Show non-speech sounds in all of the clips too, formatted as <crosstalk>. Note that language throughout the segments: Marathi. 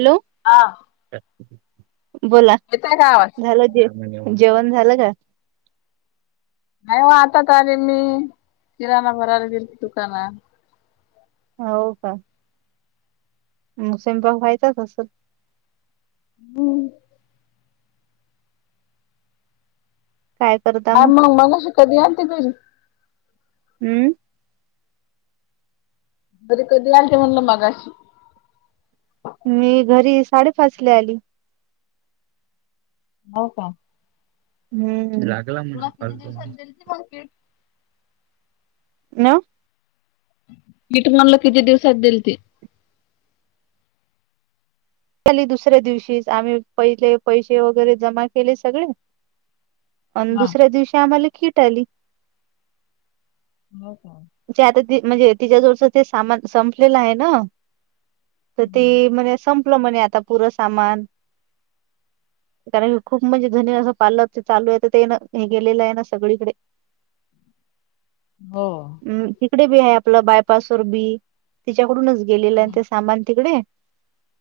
हॅलो, हा. बोला. येताय का आवाज. झालं जे जेवण झालं का? नाही हो आताच आले मी किराणा भरायला गेलती दुकानात. हो का. म स्वयंपाक व्हायचा असं. हम्म. काय हा मग मगाशी कधी आलती घरी. हम्म घरी कधी आणते म्हणल मगाशी. मी घरी साडेपाचला आली. हो का. हम्म लागला म्हणा तुला किती फलतो. <unintelligible> नव मीठ म्हणल किती दिवसात दिलती. झाली दुसऱ्या दिवशी आम्ही पहिले पैसे वगैरे जमा केले सगळे. अन हा. दुसऱ्या दिवशी आम्हाला खीट आली. हो का. ते आता ते म्हणजे तिच्या जवळच ते सामान संपलेलं आहे ना. तर ते म्हणे संपलं म्हणे आता पुरं सामान. कारण कि खूप म्हणजे जनी असं पार्लरच चालू आहे ते ना हे गेलेलं आहे ना सगळीकडे. हो. अ इकडे बी आहे आपलं बायपास वर बी, तिच्याकडूनच गेलेलं आहे ते सामान तिकडे.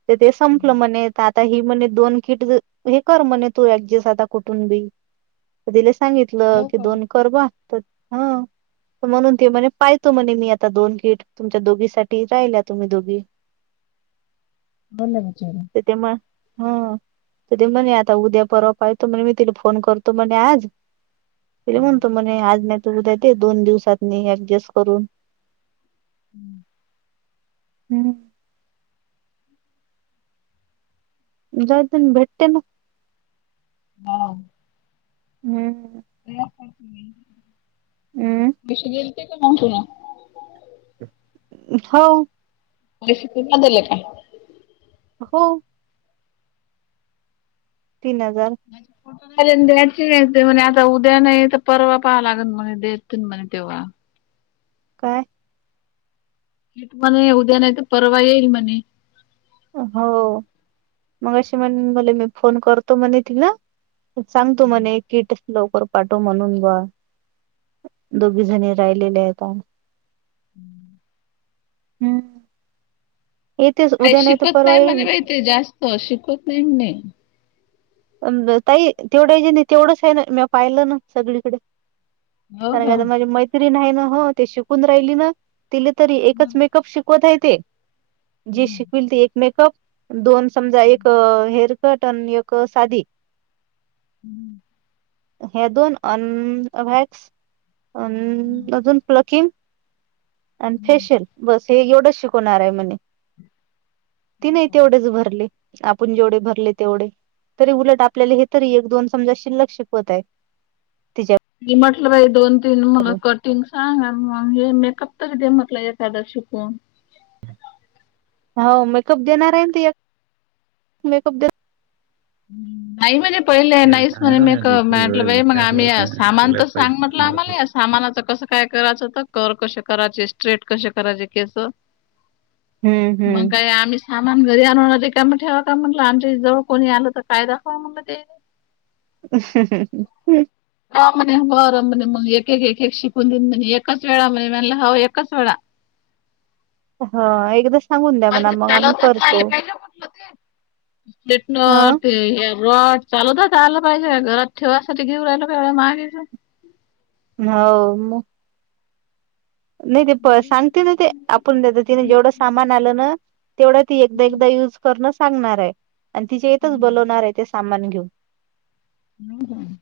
त ते संपलं म्हणे तर ति म्हणे ही म्हणे दोन कीट हे कर म्हणे तू ऍडजस्ट आता कुठून बी. तिले सांगितलं हो की का? दोन करबा त ह म्हणून ते म्हणे पायतो म्हणे मी आता दोन गीट, तुमच्या दोघी साठी राहिल्या तुम्ही दोघी. बघना विचारून तिथे मग हा ति तर ते म्हणे आता उद्या परवा पायतो म्हणे मी तिला फोन करतो म्हणे आज. तिल म्हणतो म्हणे आज नाही तर उद्या दे ते दोन दिवसात म ऍडजस्ट करून. <inaudible> हम्. जाउदे भेटे ना? हो. हम्म. हम्म भीशी दिलति का मग तुला? हो. परस्ितीला दिले काय <unintelligible> हो. तीन हजार <unintelligible> द्यायची म्हणे आता उद्या नाही तर परवा पहावा लागेल म्हणे देत म्हणे तेव्हा काय? <unintelligible> हथ मणे उद्या नाही तर परवा येईल म्हणे हो. मगाशी म्हण मले मु फोन करतो म्हने मि तिला सांग तू म्हणे किट लवकर पाठवून म्हणून बा, दोघी जणी राहिलेल येता हम्म <inaudible> हम्. काय तर शिकवत परवा नाही म्हणे येईल बाई ते जास्त शिकवत नाही म्हणे ताई तेवढं <unintelligible> नाही तेवढंच आहे <unintelligible> ना मी पाहिलं ना सगळीकडे कारण का आता माझी मैत्रीण ना हो ते शिकून राहिली ना तिले तरी एकच मेकअप शिक शीकवत आहे ते, जे शिकवईलत एक मेकअप दोन समजा एक हेअर उद्घटन <unintelligible> योक साधी हम्म. हे दोन अन वॅक्स अन अजून प्लकिंग अन फेशियल बस हे एवढंच शिकवणार आहे म्हणे, तीने तेवढेच भरले. आपण जेवढे भरले तेवढे, तरी उलट आपल्याला हे तरी एक दोन समजा शिल्लक्षिक होत आहे. तिच्या मी म्हटलं बाइ दोन तीन मुलं कट तिला सांग ऑनलाईनले मेकअप तरी ते म्हटलं एखादा शिकून. हाव मेकअप देणार आहे ति एक, मेकअप दे आई म्हणे पहिले नाहीस म्हणे मेकअप म्या आपलं बाई मग आम्ही या सामान तर सांग म्हटलं आम्हाला या सामानाचं कसं? काय करायचं तर कर कश करायचे स्ट्रेट कसे करायचे केस हम्म मग हम्म काय आम्ही सामान घरी आणवणार ते काम ठेवा का म्हटलं आमच्या जवळ कोणी आलं तर काय दाखवाव म्हनल ते <inaudible> हो बर म्हणे एक, एक, एक शिकून दिन म्हणे एकाच वेळा म्हणे मला हव एकाच वेळा हा एकदा सांगून द्या म्हणा मग आम्ही करतो. हा प्लेटनर ते हे रॉड चालोता तर आला पाहिजे घरात ठेवायसाठी घेऊ राहिला का मागेच? हो मग. नाही ते प सांगते ना ते आपण त्याच तिने जेवढं सामान आलं ना तेवढं ती एकदा, एकदा युज करणं सांगणार आहे आणि तिच्या यथच बोलवणार आहे ते सामान घेऊन. हम्म हम्म.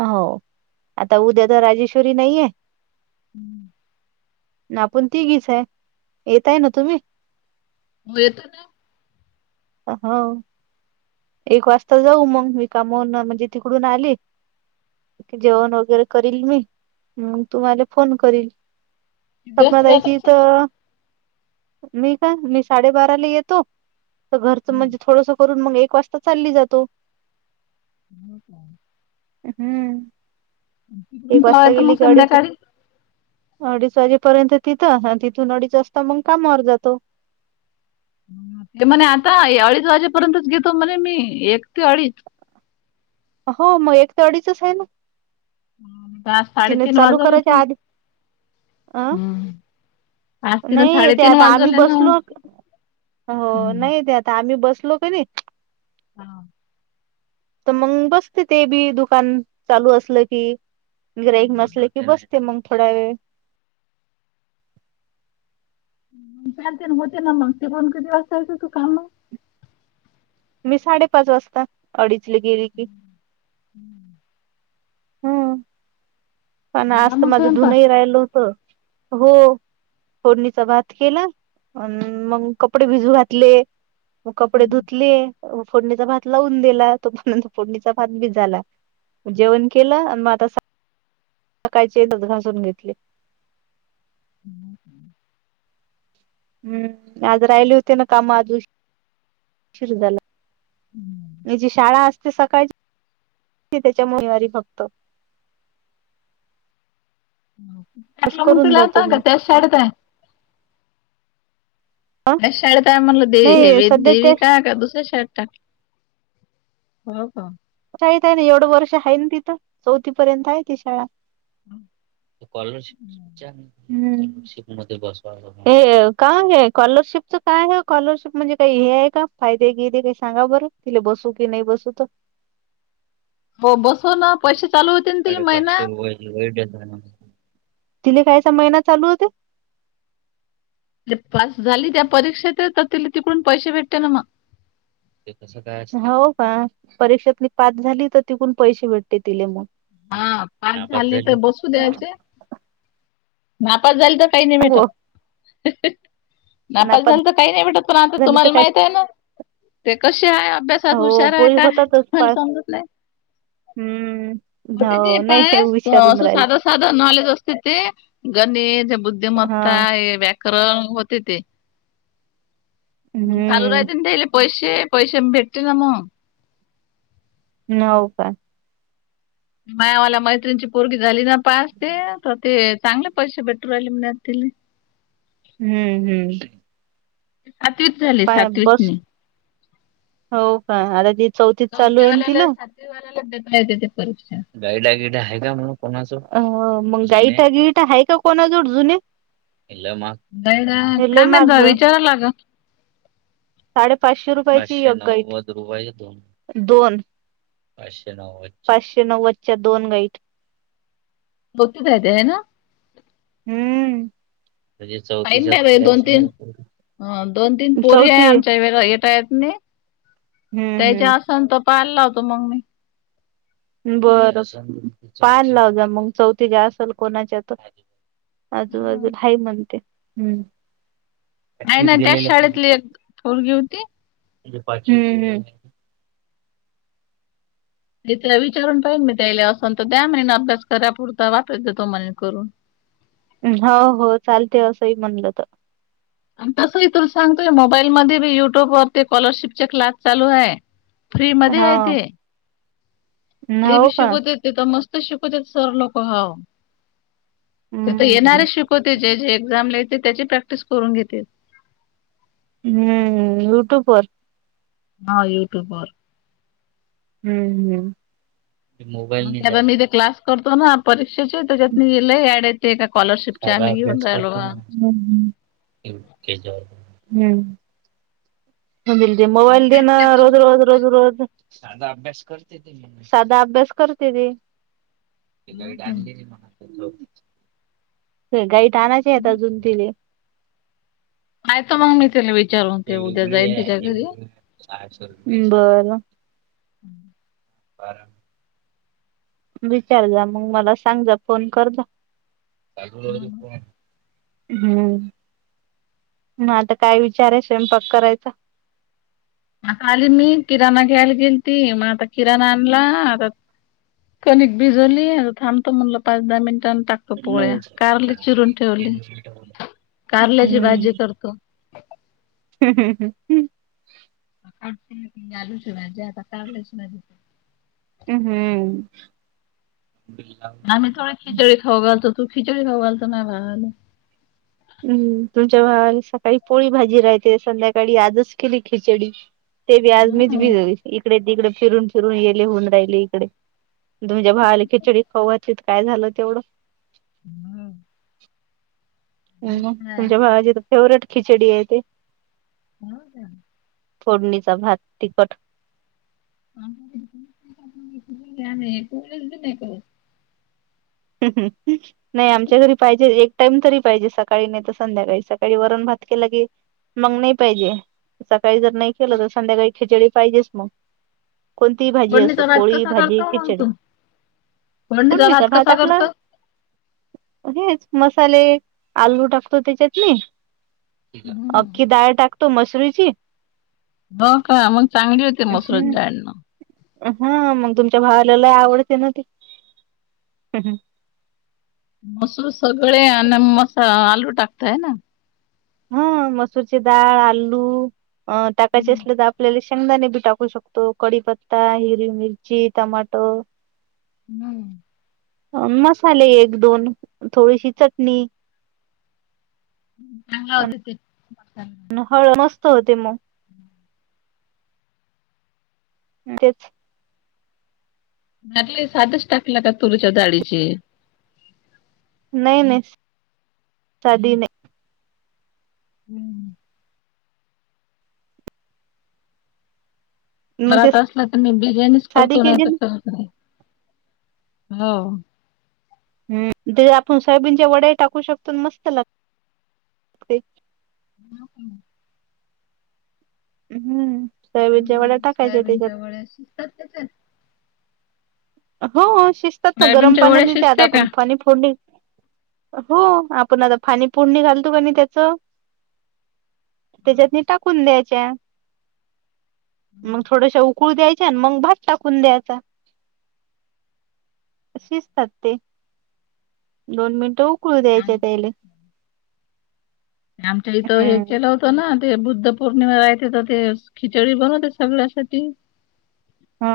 हो आता उद्या तर राजेश्वरी नाहीये. ना पण तीघीच आहे येतायना तुम्ही? हो येतो ना <unintelligible> हो. एक वाजता जाऊ मग मी कामून म्हणजे तिकडून आले. जेवण वगैरे करील मी म तुम्हाला फोन करील. दिवस स्पना जात ताईच्या इथ असतो तो. अ.. मी का मी साडेबाराला येतो तर घरचं म्हणजे थोडस करून मग एक वाजता. चालली जातो. हो का <unintelligible> हम्म तिकडून एक कवा वाजता येतो मग गेली की अडीच संध्याकाळी. अडीच वाजेपर्यंत तिथं तिथून अडीच वाजता मग कामावर जातो. ते म्हणे आता अडीच वाजेपर्यंतच घेतो म्हणे मी एक ते अडीच. हो मग एक ते अडीच आहे ना. आता आज तिले साडेतीन चालू वाजवले करायच्या तीन आधी अं हम्म आज तिला नाही ते साडेतीन आता आम्ही वाजवले ना बसलो हो हम्म नाही ते आता. आता आम्ही बसलो का नाही. हा. तर मग बसते ते बी दुकान चालू असलं की ग्राहक नसल की बसते. ते मग थोडा वेळ- चालते ना होते ना मग तिकुन किती वाजता येत तू काम मी साडेपाच वाजता अडीचले गेली की. हम्म. हम्म पण झाला आज तर मग माझं स्वयंपाक धुनही राहिलं होत हो फोडणीचा भात केला. अन मग कपडे भिजू घातले मग कपडे धुतले फोडणीचा भात लावून दिला तोपर्यंत फोडणीचा भात बी झाला. जेवण केलं आणि मग आता सकायचे येतात घासून घेतले. हम्म. हम्म आज राहिले होते ना काम आजुन उशीर झाला. याची शाळा असते सकाळची त्याच्यामुळ रविवारी फक्त बस काटला मग करून तुला जातो आता मी ग त्याच शाळेत आहे? त्याच आहे म्हणटलं देवी नाही हेवी सध्या त्या देवीका का दुसर्या शाळेत टाकलं? हो हो. शाळेत आहे ना एवढं वर्ष आहे ना तिथं चौथी पर्यंत आहे ती शाळा. कॅलर शिपच्या हम्म मध्ये बसवला. हे काय हे स्कॉलरशिपच काय आहे स्कॉलरशिप म्हणजे काही हे आहे का फायदे गियदे काही सांगा बरं? तिले बसू की नाही बसूत. हो बसोना पैसे चालु हो साडेपाचशे <unintelligible> तिले कायचा महिना चालू होते? पास झाली त्या परीक्षेतचे तर तिले तिकडून पैसे भेटते ना मग. हो का परीक्षेत म पास झाली तर तिकून पैसे भेटते तिले मग. हा पास झाले तर बसू द्यायचे नापस झाले तर काही नाही सांगू भेटत नापास झालं तर काही नाही भेटत झाली तर तुम्हाला काय माहिताय ना? ते कशे आहे अभ्यासात हो हुशार आहे पोरी काय होतातच मला पास समजत नाही. हम्म! होते ते हो पाय, नाही विचारून असं राहिल साधं साधं नॉलेज असते ते गणित, हा बुद्धिमत्ता हे व्याकरण होते ते. चालू हम्म राहितेन तेजे पैसे पैसे भेटते ना मग. नाव काय? मायावाला मैत्रिणीची पोरग झाली ना पास ते तर ते चांगल्या पैसे भेटू राहिले म्हने तिला. हम्म हम्म! अतिच झालं काय बस, हो काय आता ती चौथीत चालू आहेन चौथीवाल्याला तिला? परीक्षा मग गाईडागिट आहे का कोणाजोड जुने? <unintelligible> गाईडा हे लय काय माहित महाग विचारावं लागेल. साडे पाचशे रुपयाची एक गाईड! दोन पाचशे पाचशे नव्वदच्या दोन गाईड. बघ की बाई त्या हेन हम्म! पाहिन बाई दोन तीन दोन तीन पोरी आहे चौथी आमच्या हित, येता येत नाही हम्म त्याच्या हम्म असन तर कॉल लावतो मग मी. बर पान लाव जा मग चौथीच्या असल कोणाच्या तर आजूबाजूला नाही हाय म्हणते. नाही ना त्याच शाळेतली एक पोरगी होती. हम्म हम्म! तर विचारून पाहिन मी त्याला असन तर द्या म्हणीन अभ्यास कराय पुरता वापरत वाचायचं तुम्हाला करुन. हो हो चालतंय असंही म्हणलं तर! तसं ही तुला सांगतोय मोबाईल मध्ये बी युट्यूब वर ते स्कॉलरशिप चे क्लास चालू आहे. फ्री मध्ये हा आहे ते. ते बी हो का शिकवतेत तिथ मस्त शिकवतेत सर लोक हाव! तीथ हम्म येणारे शिकवतात जे जे एक्झाम ला येणार त्याची प्रॅक्टिस करून घेतेत. हम्म युट्युबर? हा युट्यूब वर. हम्म हम्म! म ते आता मी ते क्लास करतो ना परीक्षेचे त्याच्यात मी लय ऍड ते का कॉलरशिप आम्ही घेऊन राहिलो ना. हम्म! म्हणेल ति मोबाईल देना भेटले तर रोज मग रोज रोज रोज साध अभ्यास करते, साधा अभ्यास करते ती. हो का? गाईड आणायचे आहेत अजून तिले! हायत का मग मी त्यािला विचारून ते उद्या जाईन त्यािच्या घरी. बर! <inaudible> बर! विचार जा, मग मला सांग जा फोन कर जा. हा ना. हम्म म आता काय विचार आहे स्वयंपाक करायचा? आता आली मी किराणा घ्यायला गेलती मग आता किराणा आणला आता कणिक भिजवली थांबतो म्हणलं पाच दहा मिनिटान त पोळ्या कारली चिरून ठेवली कारल्याची भाजी करतो, हम् हम ह हम्. का आलूच जे आता काढलेच मा, हम् हम्म. आमी थोडी खिचडी खाऊ घलो तू खिचडी खाऊ घालो नाहीला हम्म तुमच्या भावा सकाळी पोळी भाजी राहते संध्याकाळी आजच केली खिचडी ते बी आज मच हम्म भिजली इकडे तिकडे फिरून फिरून गेले होऊन राहिले इकडे. तुमजे भावाली खिचडी खावाचीत काय झालं तेवढं. हम. हम् तुमच्या भावाची तर फेवरेट खिचडी आहे ते. हो का. फोडणीचा भात तिखट. ह नाही. ह ह. नाही आमच्या घरी पाहिजे एक टाइम तरी पाहिजे सकाळी नाही तर संध्याकाळी सकाळी वरण भात केला के. मग नाही पाहिजे सकाळी जर नाही केलं तर संध्याकाळी खिचडी पाहिजेच मग. कोणतीही भाजी असो फोडणीचा भात पोळी कसा भाजी करतो मग खिचडी. तू? फोडणीचा भात आपला. हेच मसाले आलू टाकतो त्याच्यातने. हम्म अख्खी डाळ टाकतो मशरूरीची. हो का मग चांगली होते मसरंडाळणं. हा मग तुमच्या भावालालाय आवडते ना ते. हम हं. मसू सगळे आणि मसा आलू टाकतय ना. हा मसूरची डाळ आलू टाकायचे हम्म, असले तर आपल्याला शेंगदाणे बी टाकू शकतो. तो कडीीपत्ता हिरी मिरची टमाटो. हम्म. मसाले एक दोन थोडीशी चटणी. ह् चां होवत त. हळ मस्त होते मग. तेच. ले साधच टाकला का तुरच्या ाळीचे. नाही नाही साधी नाही. हम्म. मग ते घरात असला तर मी बिर्याणीच साधी करतो नाही केली तर ना करत नाही हो. ह ते आपण सोयाबीनच्या वड्या टाकू शकतो मस्त लागत. हमम. हम्म सबीजवाड टाकायचे त्याच्यात. च्या. हो शिजतात ना गरम सोयाबीनच्या पाण्या वड्या देते आता शिजते का आपण पाणी फोडली. हो आपण आता पााणी पुोडणी घालतो का नाही त्याचं. त्याच्यात म टाकून द्यायच्या मग थोडश. कुळ द्यायचे आणि मग भात टाकून द्यायचा. शिजतात ते दोन मिनिटं उकळू द्यायचे आमच्या त्याले. आमच्या इथं हे हम्म केलं होत. हो ना ते बुद्ध पौर्णिमा राहते तर ते खिचडी बनवते सगळ्यासाठी. हा